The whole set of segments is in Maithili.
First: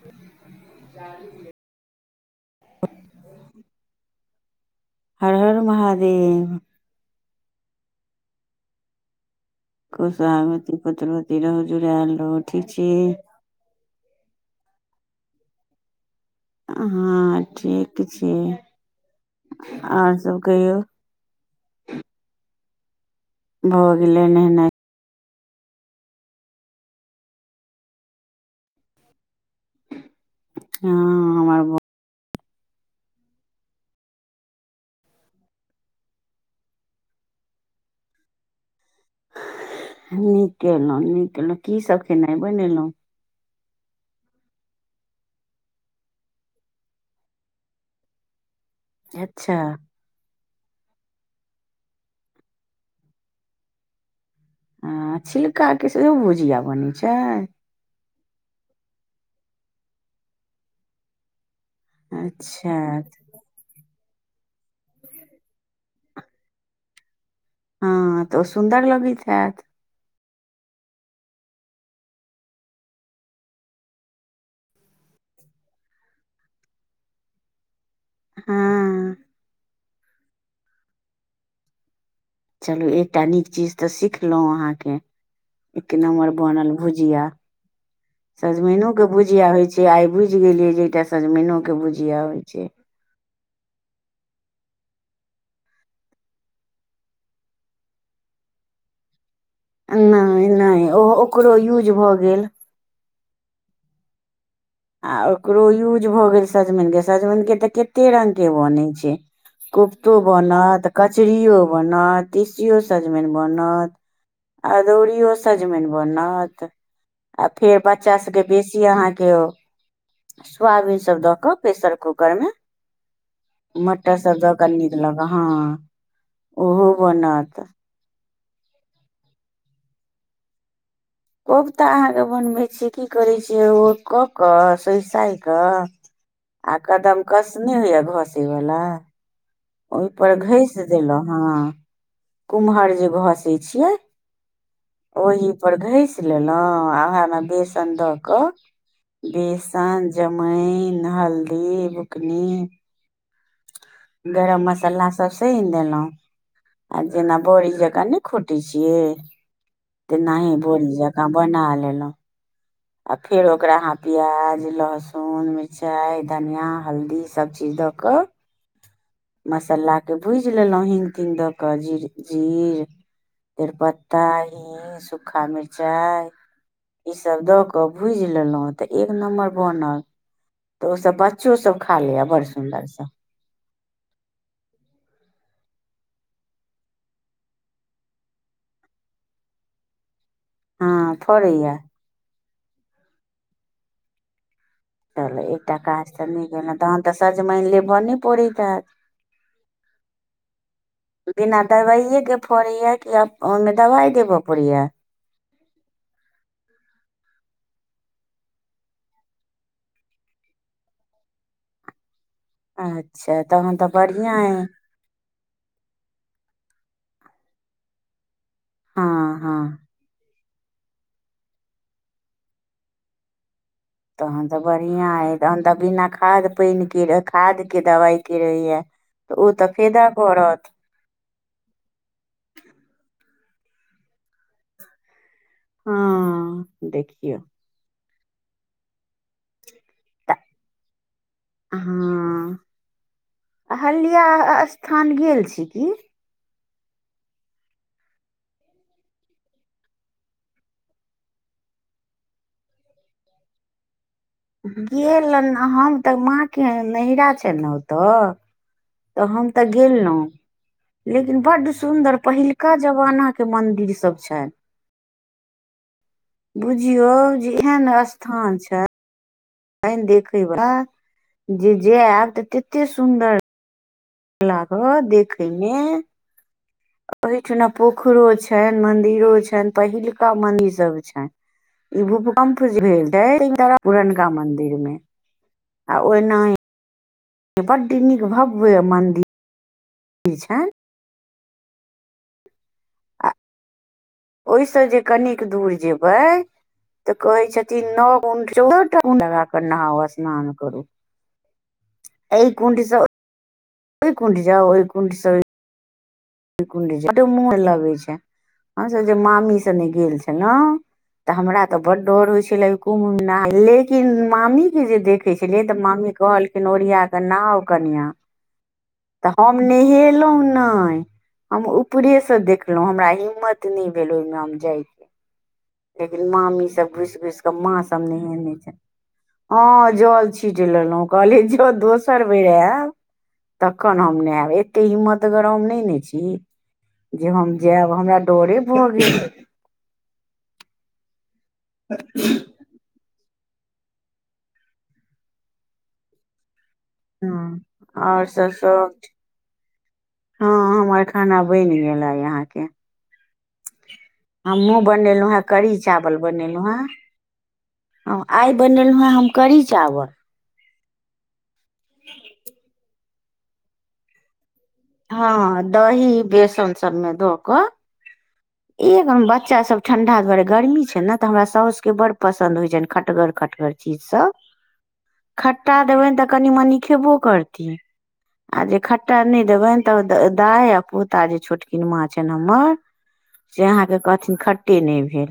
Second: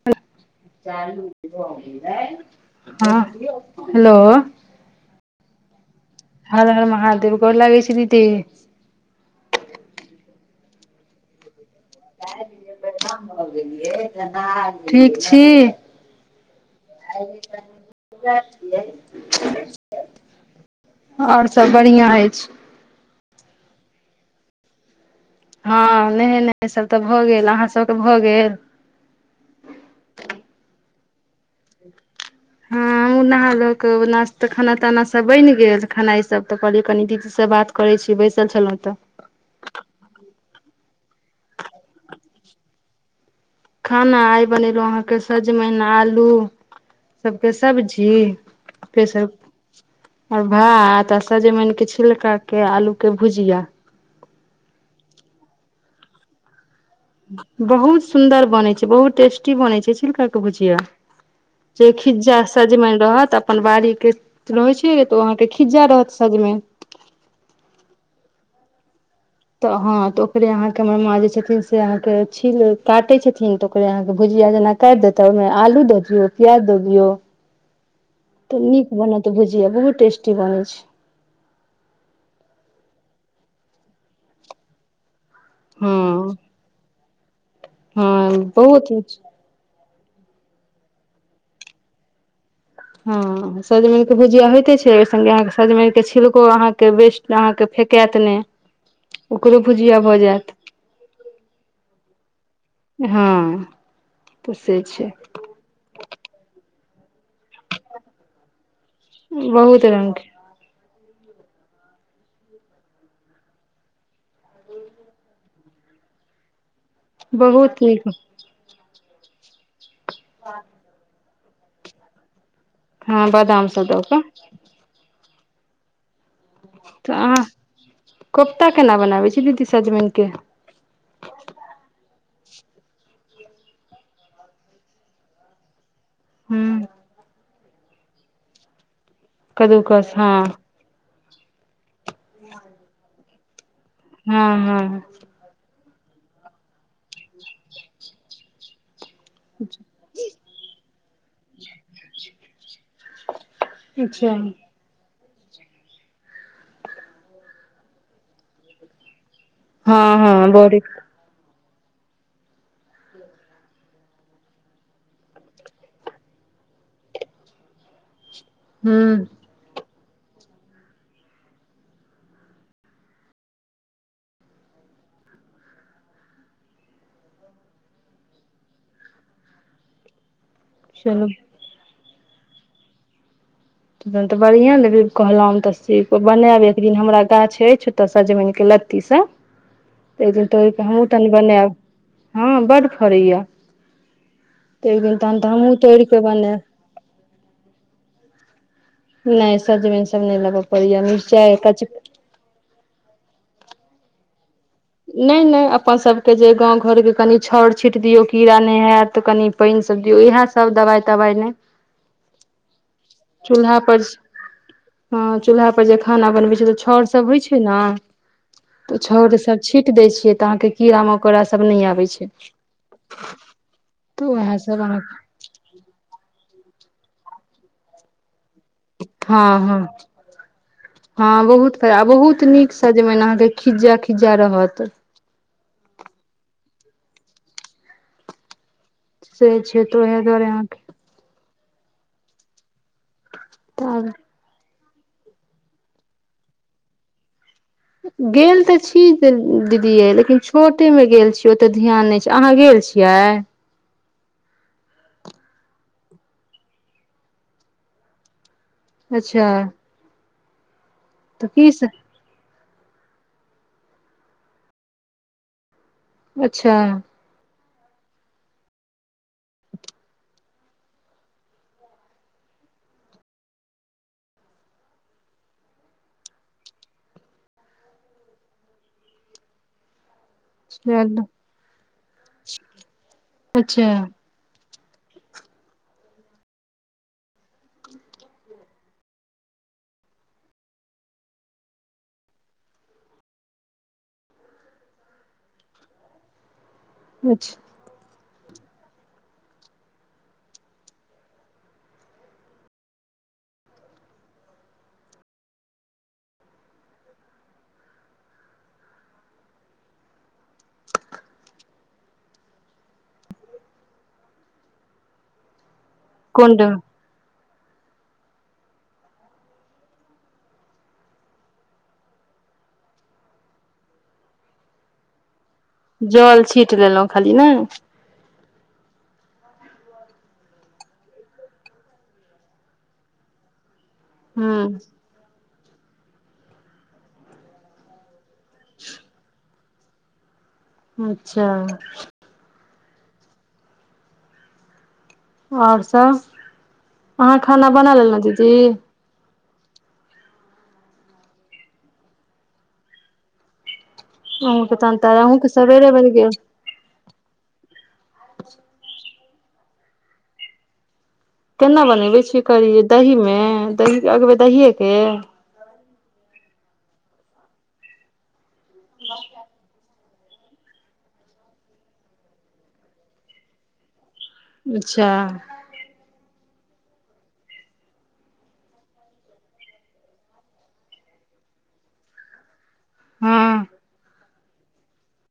[unintelligible] हेलो हर हर महादेव हर हर महादेव गोर लागै छी दीदी सोहगवती पुत्रवती रहु जुड़ायल रहु ठीक छी [unintelligible] ठीक छी हँ ठीक छी आ [inaudible] आहाँ सब कहियौ ओर सभ बढ़िया अछि भऽ गेलै नहेनै हँ नहेनैय सब तऽ भऽ गेल अहाँ सबके भऽ गेल [unintelligible] भ- [unintelligible] नाहा लेलकै नाशत खाना ताना सब बनि गेल खेनाइ ई सब तऽ कहलिय कनी दीदी सब बात करै छी बैसल छलहुँ तऽ नीक कलहुँ नीक केलहुँ की सभ खेनाइ बनेलहुँ खाना आइ बनेलहुं अहाँके सजमैन आलू [inaudible] सबके सब्जी अच्छा [unintelligible] आर भातऽ सजमैन के छिलका के आलू के भुजिया आ छिलका के सेहो भुजिया बनैत छै बहुत सुंदर बनै छै बहुत टेस्टी बनै छै छिल्का के भुजिया जे खिज्जा अच्छा सजमैन रहत अपन बाड़ी के रहै छै तो अहाँके खिज्जा रहत सजमेन हँ तऽ वो सुंदर लगै हेत तऽ हँ तऽ ओकरे अहाँके हमर माँ जे छथिन से अहाँके छील काटै छथिन तऽ ओकरे अहाँके भुजिया जेना काइट दैता आलू दऽ दियौ प्याज दऽ दियौ हँ तऽ नीक बनत भुजिया बहुत टेस्टी बनैत छै चलू एकटा नीक चीज तऽ सिखलहुँ अहाँ के एक नम्बर हँ बनल भुजिया हँ [inaudible] बहुत सजमैनों के नीक। भुजिया होइ छै से आई बुझ गेलिये जे एकटा सजमैनो के भुजिया होय छै [unintelligible] सजमैन के भुजिया होयइते छै ओहि संगे अहाँके सजमैन क छिलको अहाँके बेस्ट अहाँके फेकैत नहि ओकरो भुजिया भऽ नहि जायत नहि ओ ओकरो यूज भऽ गेल [inaudible] हँ [unintelligible] आ ओकरो यूज भ गेल सजमैन के सजमैन के ते कते रंग के बन छै बहुत रंग केप्तो के बनत कचरियों बनत तीसियो सजमेन बनत अदौड़ी सजमैन बनत आ बहुत फेर नीक बच्चा सभके बेसी अहाँ के ओ सोयाबीन सब दऽ कऽ प्रेशर कूकर मे हँ बादाम सब दऽ मटर कऽ सब दऽ क [unintelligible] तऽ अहाँ कोप्ता केना बनाबै छी दीदी सजमैन कोप्ता अहाँके बनबै छिय की करै छियै ओ कऽ कऽ सोइ साइ कऽ हूँ आ कदम कस नहि होइया घसे वला ओहि कद्दूकस हँ पर घसि देलहुँ हें कुम्हर जे घसे छियै [unintelligible] ओहि पर घसि लेलहुँ आ ओहे मे बेसन दऽ कऽ बेसन जमाइन हल्दी बुकनी अच्छा गरम मसाला सब सहिन देलहुं आ जेना बड़ी जकाँ नहि खोटे छियै हँ हँ तनहि बड़ी बोड़ी जका बना लेलू आ फेर ओकरा अहाँ प्याज लहसुन मिरचाइ धनिया हल्दी सभचीज दऽ कऽ हू मसालाके भूजि लेलहुँ हिंग तिंग दऽ कऽ जीर जीर तेजपत्ता हिंग सु्खा मिर्चाइ ई सब दऽ कऽ भुजि लेलहुँ तऽ एक नम्बर बनल तऽ ओसभ चलू बच्चो सब खा लेया बड़ सुदर सऽ तन तऽ बढ़िआँ लेबे कहलहुँ तऽ सी बनायब एक दिन हमरा गाछ अछितऽ सजमनििके लत्तीसँ [inaudible] एक दिन टोर कऽ हमहूँ हँ कनी बनायब फड़ैए हँ बड्ड फड़ैए एक दिन तहन चलू तऽ हमहुँ एकटा तोर काज के तऽ नहि बनेब केलहुँ तहन तऽ सजमन लेबऽ नहि पड़ैत हेतय नहि सजमनि सब नहि लबय पड़ैया मिरचाई कचका पड़ी या कि आब ओहिमें दवाई देबऽ पड़ी या नहि नहि अपन सभके जे गाँव घर के कनि छाउर छीट दियौ कीड़ा नहि हत तऽ कनि पान जब दियो इएह सब दवाइ तवाइ नहि अच्छा तहन चूल्हा तऽ पर बढ़िआँ अइ हँ चूल्हा पर जे खाना सब बनबै छै तऽ छाउर सभ होइ छै नऽ तऽ उ छाउर हँ सब हँ छीट दै छियै तऽ अहाँके कीड़ा मकोड़ा सब नइ आबै छै तखन उएह तऽ सब बढ़िआँ अहाँके अइ तहन तऽ बिना खाद पानिे खादके दबाइके रहैए तऽ ओ हँ तऽ हँ फायदा करत हँ बहुत फायदा बहुत नीक सजमनि अहाँके खिज्जा खिज्जा रहत हँ देखियौ से छै तऽ ओह दुआरे आहाँ कऽ हँ तऽ आब अहिल्या स्थान गेल छी की गेल तऽ छी दीदीये लेकिन छोटे मऽ गेल छीय ओते ध्यान नहि छै अहाँ गेल छी छिया गेलहन हम तऽ माँ के नहिैरा छैन नऽ ओतऽ तऽ अच्छा हम तऽ गेलहुँ लेकिन तऽ बड्ड की सब सुन्दर पहिल पहिल्का जमाना के मंदिर सब छनि अच्छा बुझियौ जे एहन स्थान छै देखेई बला जे जायब तऽ तते सुन्दर लाागत देखिये मे ओहिठना पोखरो छनि मंदिरो छनि पहिलका मंदिर सब चलू छनि ई भूकम्प भेल रहै अच्छा पुरनका मंदिर में ओनाही बड नीक भव्य मन्दिर मन्दिर छैन ओहिसँ जे कनिक दूर जेबै तऽ कहे अच्छा छथिन नो गुन चौदह टा गुन लग कऽ नहाउ स्नाान करू एहि कुनड सऽ ओहि कुंड जाउ ओहि कुंड स कुण्ड जा बड्ड मुँन लगै छै हमसभ जे मामी सने गेल छलौं तऽ हमरा त बड्ड डर होइ छले कुम्म मे नहैए मे लेकिन मामी के जे देखे छलिये तऽ मामी कुण्ड कहलखिन ओरिया के नहाव कनिआ तऽ हम नहेलहुं नै हम ऊपरे से देखलहुँ हमरा हिम्मत नै भेल ओहिमे हम जाइ लेकिन जल मामी छीट सभ लेलहुँ घुसि खाली घुसि ने कऽ माँ सभ नहेने छै हँ जल छीट लेलहुँ कहलिय जँ दोसर बेर आयब तखन हम नहेब हूँ एते हिम्मतगर हम नहि ने छी जे हम जायब हमरा डोरे भ गेल अच्छा [unintelligible] और सब अहाँ हँ खाना बना लेलहु आओर सब दीदी सब हँ हमर खाना बनि गेल आई आहाँ के अहूँके हमहूँ तहन तऽ बनेलहुँ हे अहूँके कढ़ी सबेरे बनि चावल गेल बनेलहुँ हे आय बनेलहु हे हम करी चावल केना बनेबे छी करी दही में दही अगबे दहि हँ दही बेसन सबमे दऽ कऽ एकम बच्चा सब ठंडा द्वारे गर्मी छै ने तऽ हमरा साउस के बड पसन्द होय छनि खटगर खटगर चीज सब अच्छा खट्टा देबनि तऽ कनि मनि खेबो करती आ जे खट्टा नहि देबनि त दाय आ पोता जे छोटकीनमाँ छनि हमर से हँ अहाँके कहथिन खट्टे नहि भेल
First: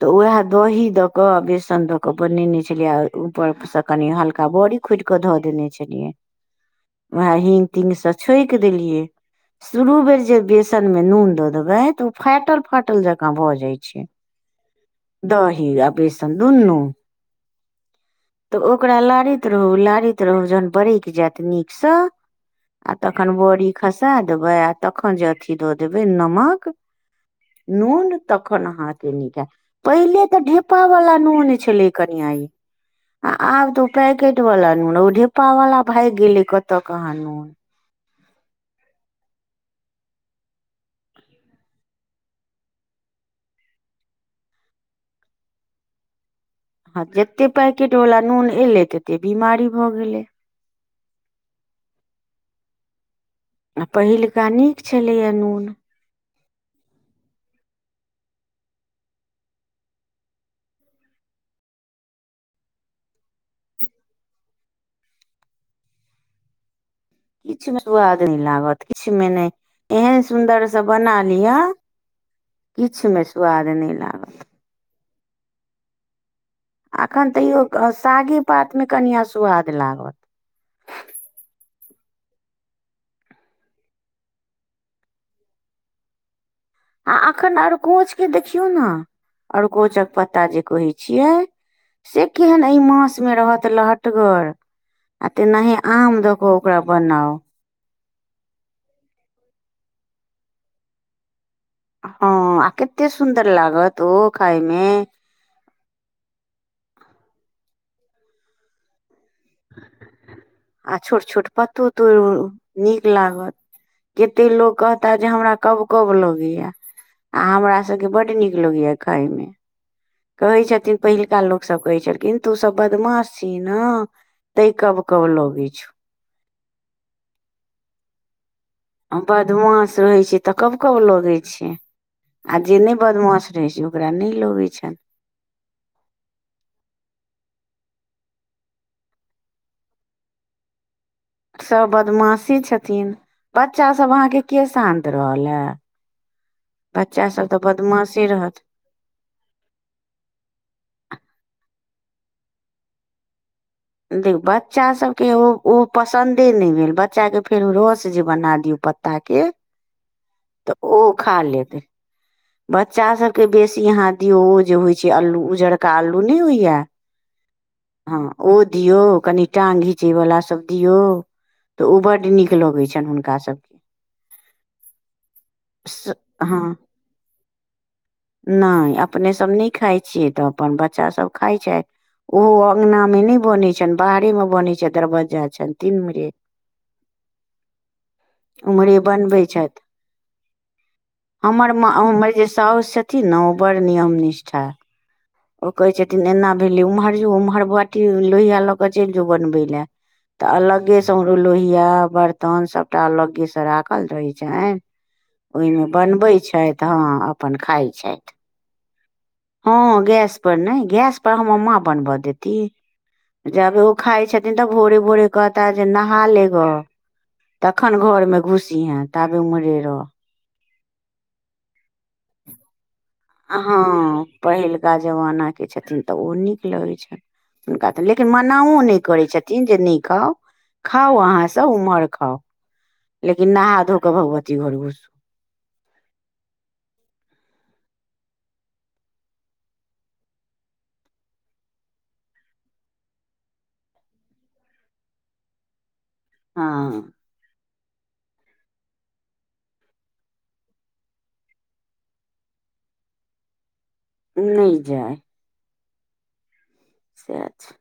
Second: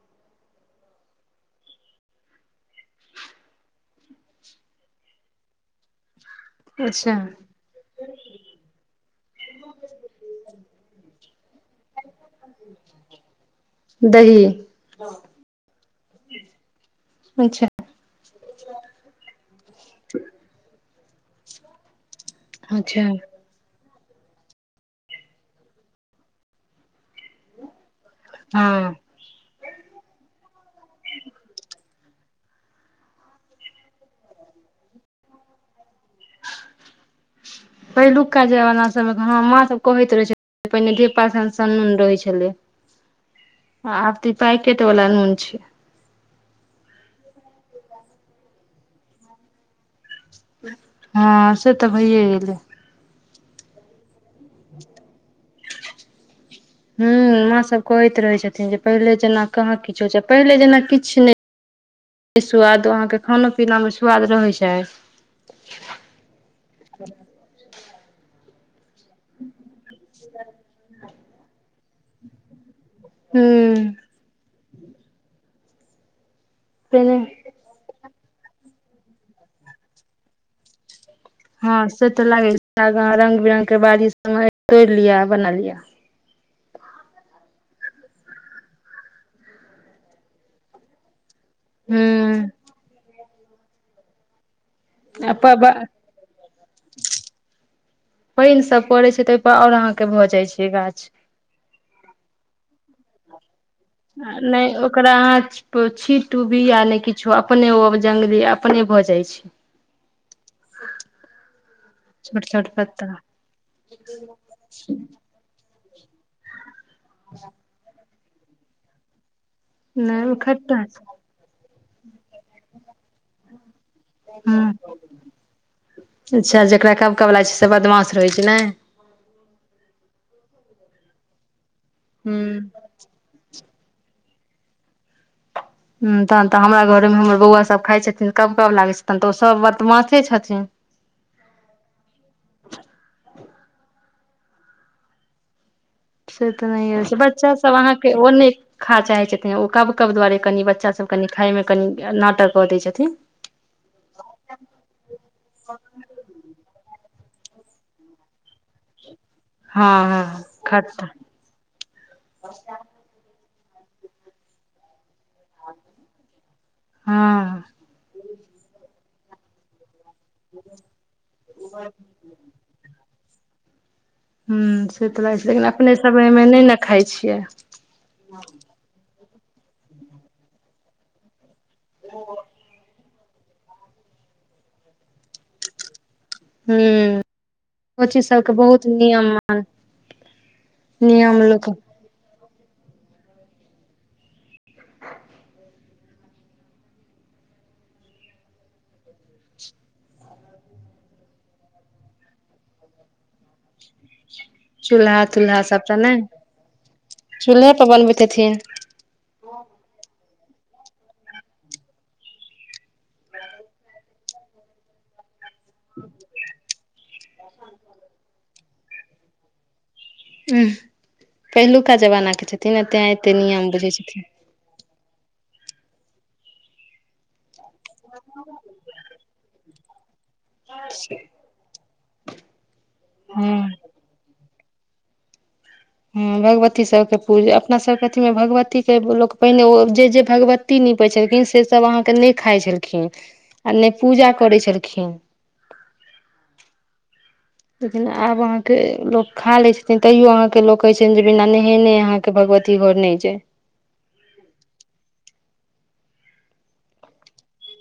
तऽ उएह दही द क बेसन द के बनेने छलिय आ ऊपर से कनि हल्का बड़ी खुटि कऽ धऽ देने छलियै अच्छा वएह हिंग तिंगसँ छकि देलियै शुरू बेर जे बेसन में नून द देवे त ओ फाटल फाटल जका भ जाय छै दही दही आ बेसन दुनू अच्छा तऽ ओकरा लारैत रहू लारैत रहू जहन बरकि जायत नीकसँ आ अच्छा तखन बड़ी खसा देबै आ तखन जे अथी दऽ देबै नमक नून तखन हँ अहाँके नीक हय पहिले तऽ ढेपा वाला नून छलै कनिया यै आ आब तो पैकेट वाला नून ओ ढिप्पा वाला भागि गेले कतऽ कहाँ नून पहिलुका जमाना सभमे हँ माँ सभ कहैत रहै छै पहिने धेपा सन सन नून रहै छलै आ आब त ई पैकेट वला नुन छै आ जते पैकेट वाला नून एले तते बीमारी भ गेलै हँ से तऽ भैए गेलै पहिलुका नीक छलैए नून हूं माँ सब कहैत रहे छथिन जे पहिले जेना कहाँ किछो छै पहिले जेना किछ नहि सुवाद अहाँके खाना पीना मे स्वाद रहै छै किछु मे स्वाद नहि लागत किछ मे नहि एहन सुन्दरसँ बना लिअ किछ मे सुआद नहि पहिने लागत एखन तैयो सागे पातमे कनिआ सुवाद लागत हँ से तऽ लागे छै रंग बिरंग के बाड़ी सब तोड़ लियै बना लिय आ अखन अरकोच के देखियौ ने अरकोचक पत्ता जे कहे छियै से हूँ केहन एहि मासमे रहत लहटगर आ तेनाहि आम देक ओकरा बनाओ पानि सब पड़ै छै त ओहिपर आओर अहाँके भऽ जाइ छै गाछ हँ आ कतेक सुन्दर लागत ओ खाय नहि मे ओकरा अहाँ पो छीटु बीया ने किछो अपने ओ जंगली अपने भ जाय छै [inaudible] आ छोट छोट पतो तो छोट छोट नीक पत्ता लागत कते लोकोग कहता जे हमरा कब कब लगैया आ हमरा सबके बड नीक लगेया खाय मे नहि कहै खट्टा हूँ छथिन पहिलका लोकसभ कहैत छलखिन तू सब बदमाश छी ने तै कब कब लगै छ अच्छा जकरा कब कब लाग छै से बदमाश रहै छै ने आ बदमास रहैत छै तऽ कब कब लगैत छै आ हूँ जे नहि बदमास रहैत छै ओ ओकरा नहि लागैत छनि ह तहन तऽ हमरा घरे मे हमर बौआ सब खाय छथिन कब कब लागै छथिन तऽ ओ सब बदमासे छथिन सभ बदमाशी छथिन बच्चा सभ अहाँके के शान्त रहल हे से तऽ नहि हो छै बच्चा तऽ सब अहाँके बदमाशे ओन्ने रहत खा चाहै छथिन ओ कब कब दुआरे कनि बच्चा सब कनि खाय मे कनि नाटक कऽ दै छथिन देख बच्चासभके ओ ओ पसन्दे नहि भेल बच्चाकेँ फेर ओ रस जे बना दियौ पत्त ताकि हँ हँ तऽ ओ खट्टा खा लेतै बच्चा सब के बेसी यहां दियऔ ओ जे होइ छै अल्लू उजरका अल्लू नहि होइया हँ ची वलाा सब दियौ तऽ ओ बड नीक लगैत छनि हुनका सभके ह से तऽ लागै छै लेकिन अपने सब एहि मे नहि हँ ने खाय छियै नहि अपनेसभ नहि खाइ छियै तऽ अपन बच्चा सभ खाय छै ओहो अङंगना मे न बने छै बाहरे मे बने छै दरवज्जा तीन म हू ओ चीज सबके बहुत उम्हरे बनबै नियमान छथि नियम लोक आ हमर जे साउस छथिन ने ओ बड़ नियम निष्ठा ओ कहै छथिन एना भेली ओम्हर जो ओम्हर बटी लोहिया लऽ कऽ चलि जो बनबै लए त अलगे से लोहिया बर्तन सबटा अलगे से राख देखल रहै छनि ओहिमे बनबे छथि हँ अपन चूल्हेप खाइ छथि बनबैतिहेथिन हँ गैस पर नहि गैस पर हम माँ बनव देती जब ओ खाइ छथिन तऽ भोरे भोरे कहता जे नहा लेग तखन घर मे घुसी हें ताबे उमरे रो उ पहिलुका जमाना के छै तनते आये हँ पहिलुका जमानाके छथिन तऽ ओ नीक लगैत छनि हुनका तऽ लेकिन मनाओ नहि करै छथिन जे नहि खाउ खाउ अहाँ सब उम्हर खाउ लेकिन हँ नहा धो कऽ भगवती घरस हँ भगवती सभके पूजा अपना सभके अथीमे भगवते लोक पहिने जे जे भगवती कु नीपै छलखिन से सब अहाँके नइ खाइ छलखिन आ नइ पूजा करै छलखिन हँ लेकिन आब अहाँ के लोग खा लै छथिन तैयो अहां के लऽ कहे छ जे बिना नहेने अहा के भगवती घर नय छै नय जाय सेएह छय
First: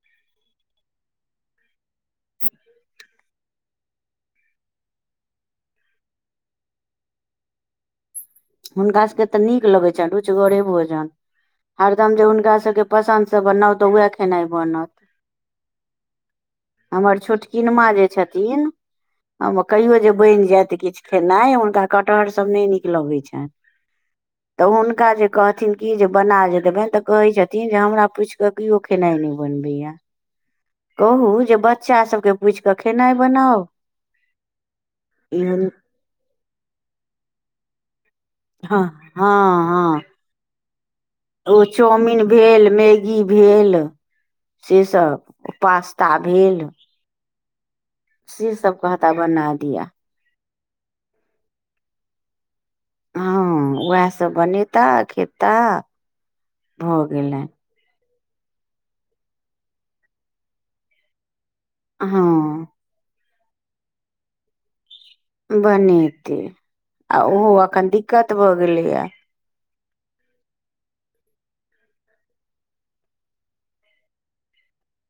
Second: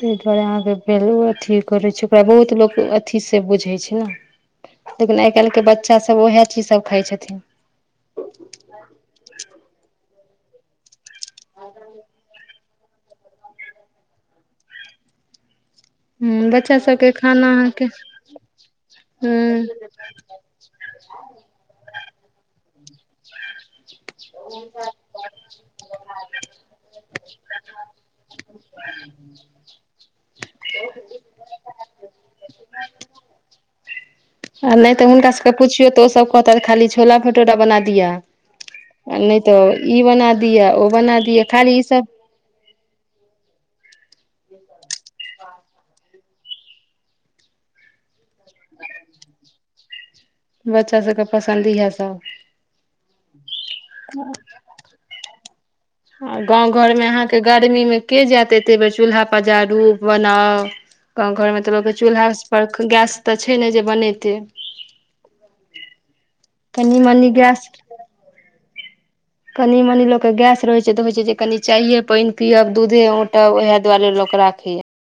तहि दुआरे अहाँके वैयू अथी करैत छै ओकरा बहुत लोक अथीसँ बुझैत छय ने लेकिन आइ काल्हिके बच्चा सब उएह चीजसब खाइ छथिन हुनका सबके तऽ नीक लगै छनि रुचगरे भोजन हरदम जे हुनका सबके पसन्दसँ बनाउ तऽ वएह खेनाइ बनत ह बच्चा सबके हमर खाना छोटकी अहाँके माँ जे छथिन आ ह कहियो जे बइन जैत किछ खेनाइ हुनका कटहर सब नय नीक लगै छै तऽ हुनका जे कहथिन की जे बना जे देबइन ते कहे छथिन जे हमरा पूछ के के खेनाई न बनबे या ह कहू जे बच्चा सबके पुइछ कऽ खेनाइ बनाउ आ नय तऽ हुनका सबके हँ पुछियौ तऽ ओसब कहत खाली छोला भटूरा बना दिअ नय तऽ हँ हँ ई बना दिय ओ बना दिया ओ खाली ई सब चाउमिन भेल मैगी भेल से सब पास्ता भेल से सब कहता बना दिया बच्चा सबके पसन्द इएह सब हँ उएह सब बनेता खेता आ गाँव घर भऽ में अहाँके गेलनि गर्मीमें के जैत एते बेर चूल्हा पजाारू बनाउ गाँं घर में तऽ लऽ चूल्हा हँ पर गैस तऽ छय ने जे बनेतै बनेतै कनि आ मनी ओहो अखन दिक्कत भऽ गेलैया कनी मनी लोक के गैस रहय छै तऽ होय छै जे कनी चायये पानि पियब दूधे औंटब उएह दुआरे लोक राखय या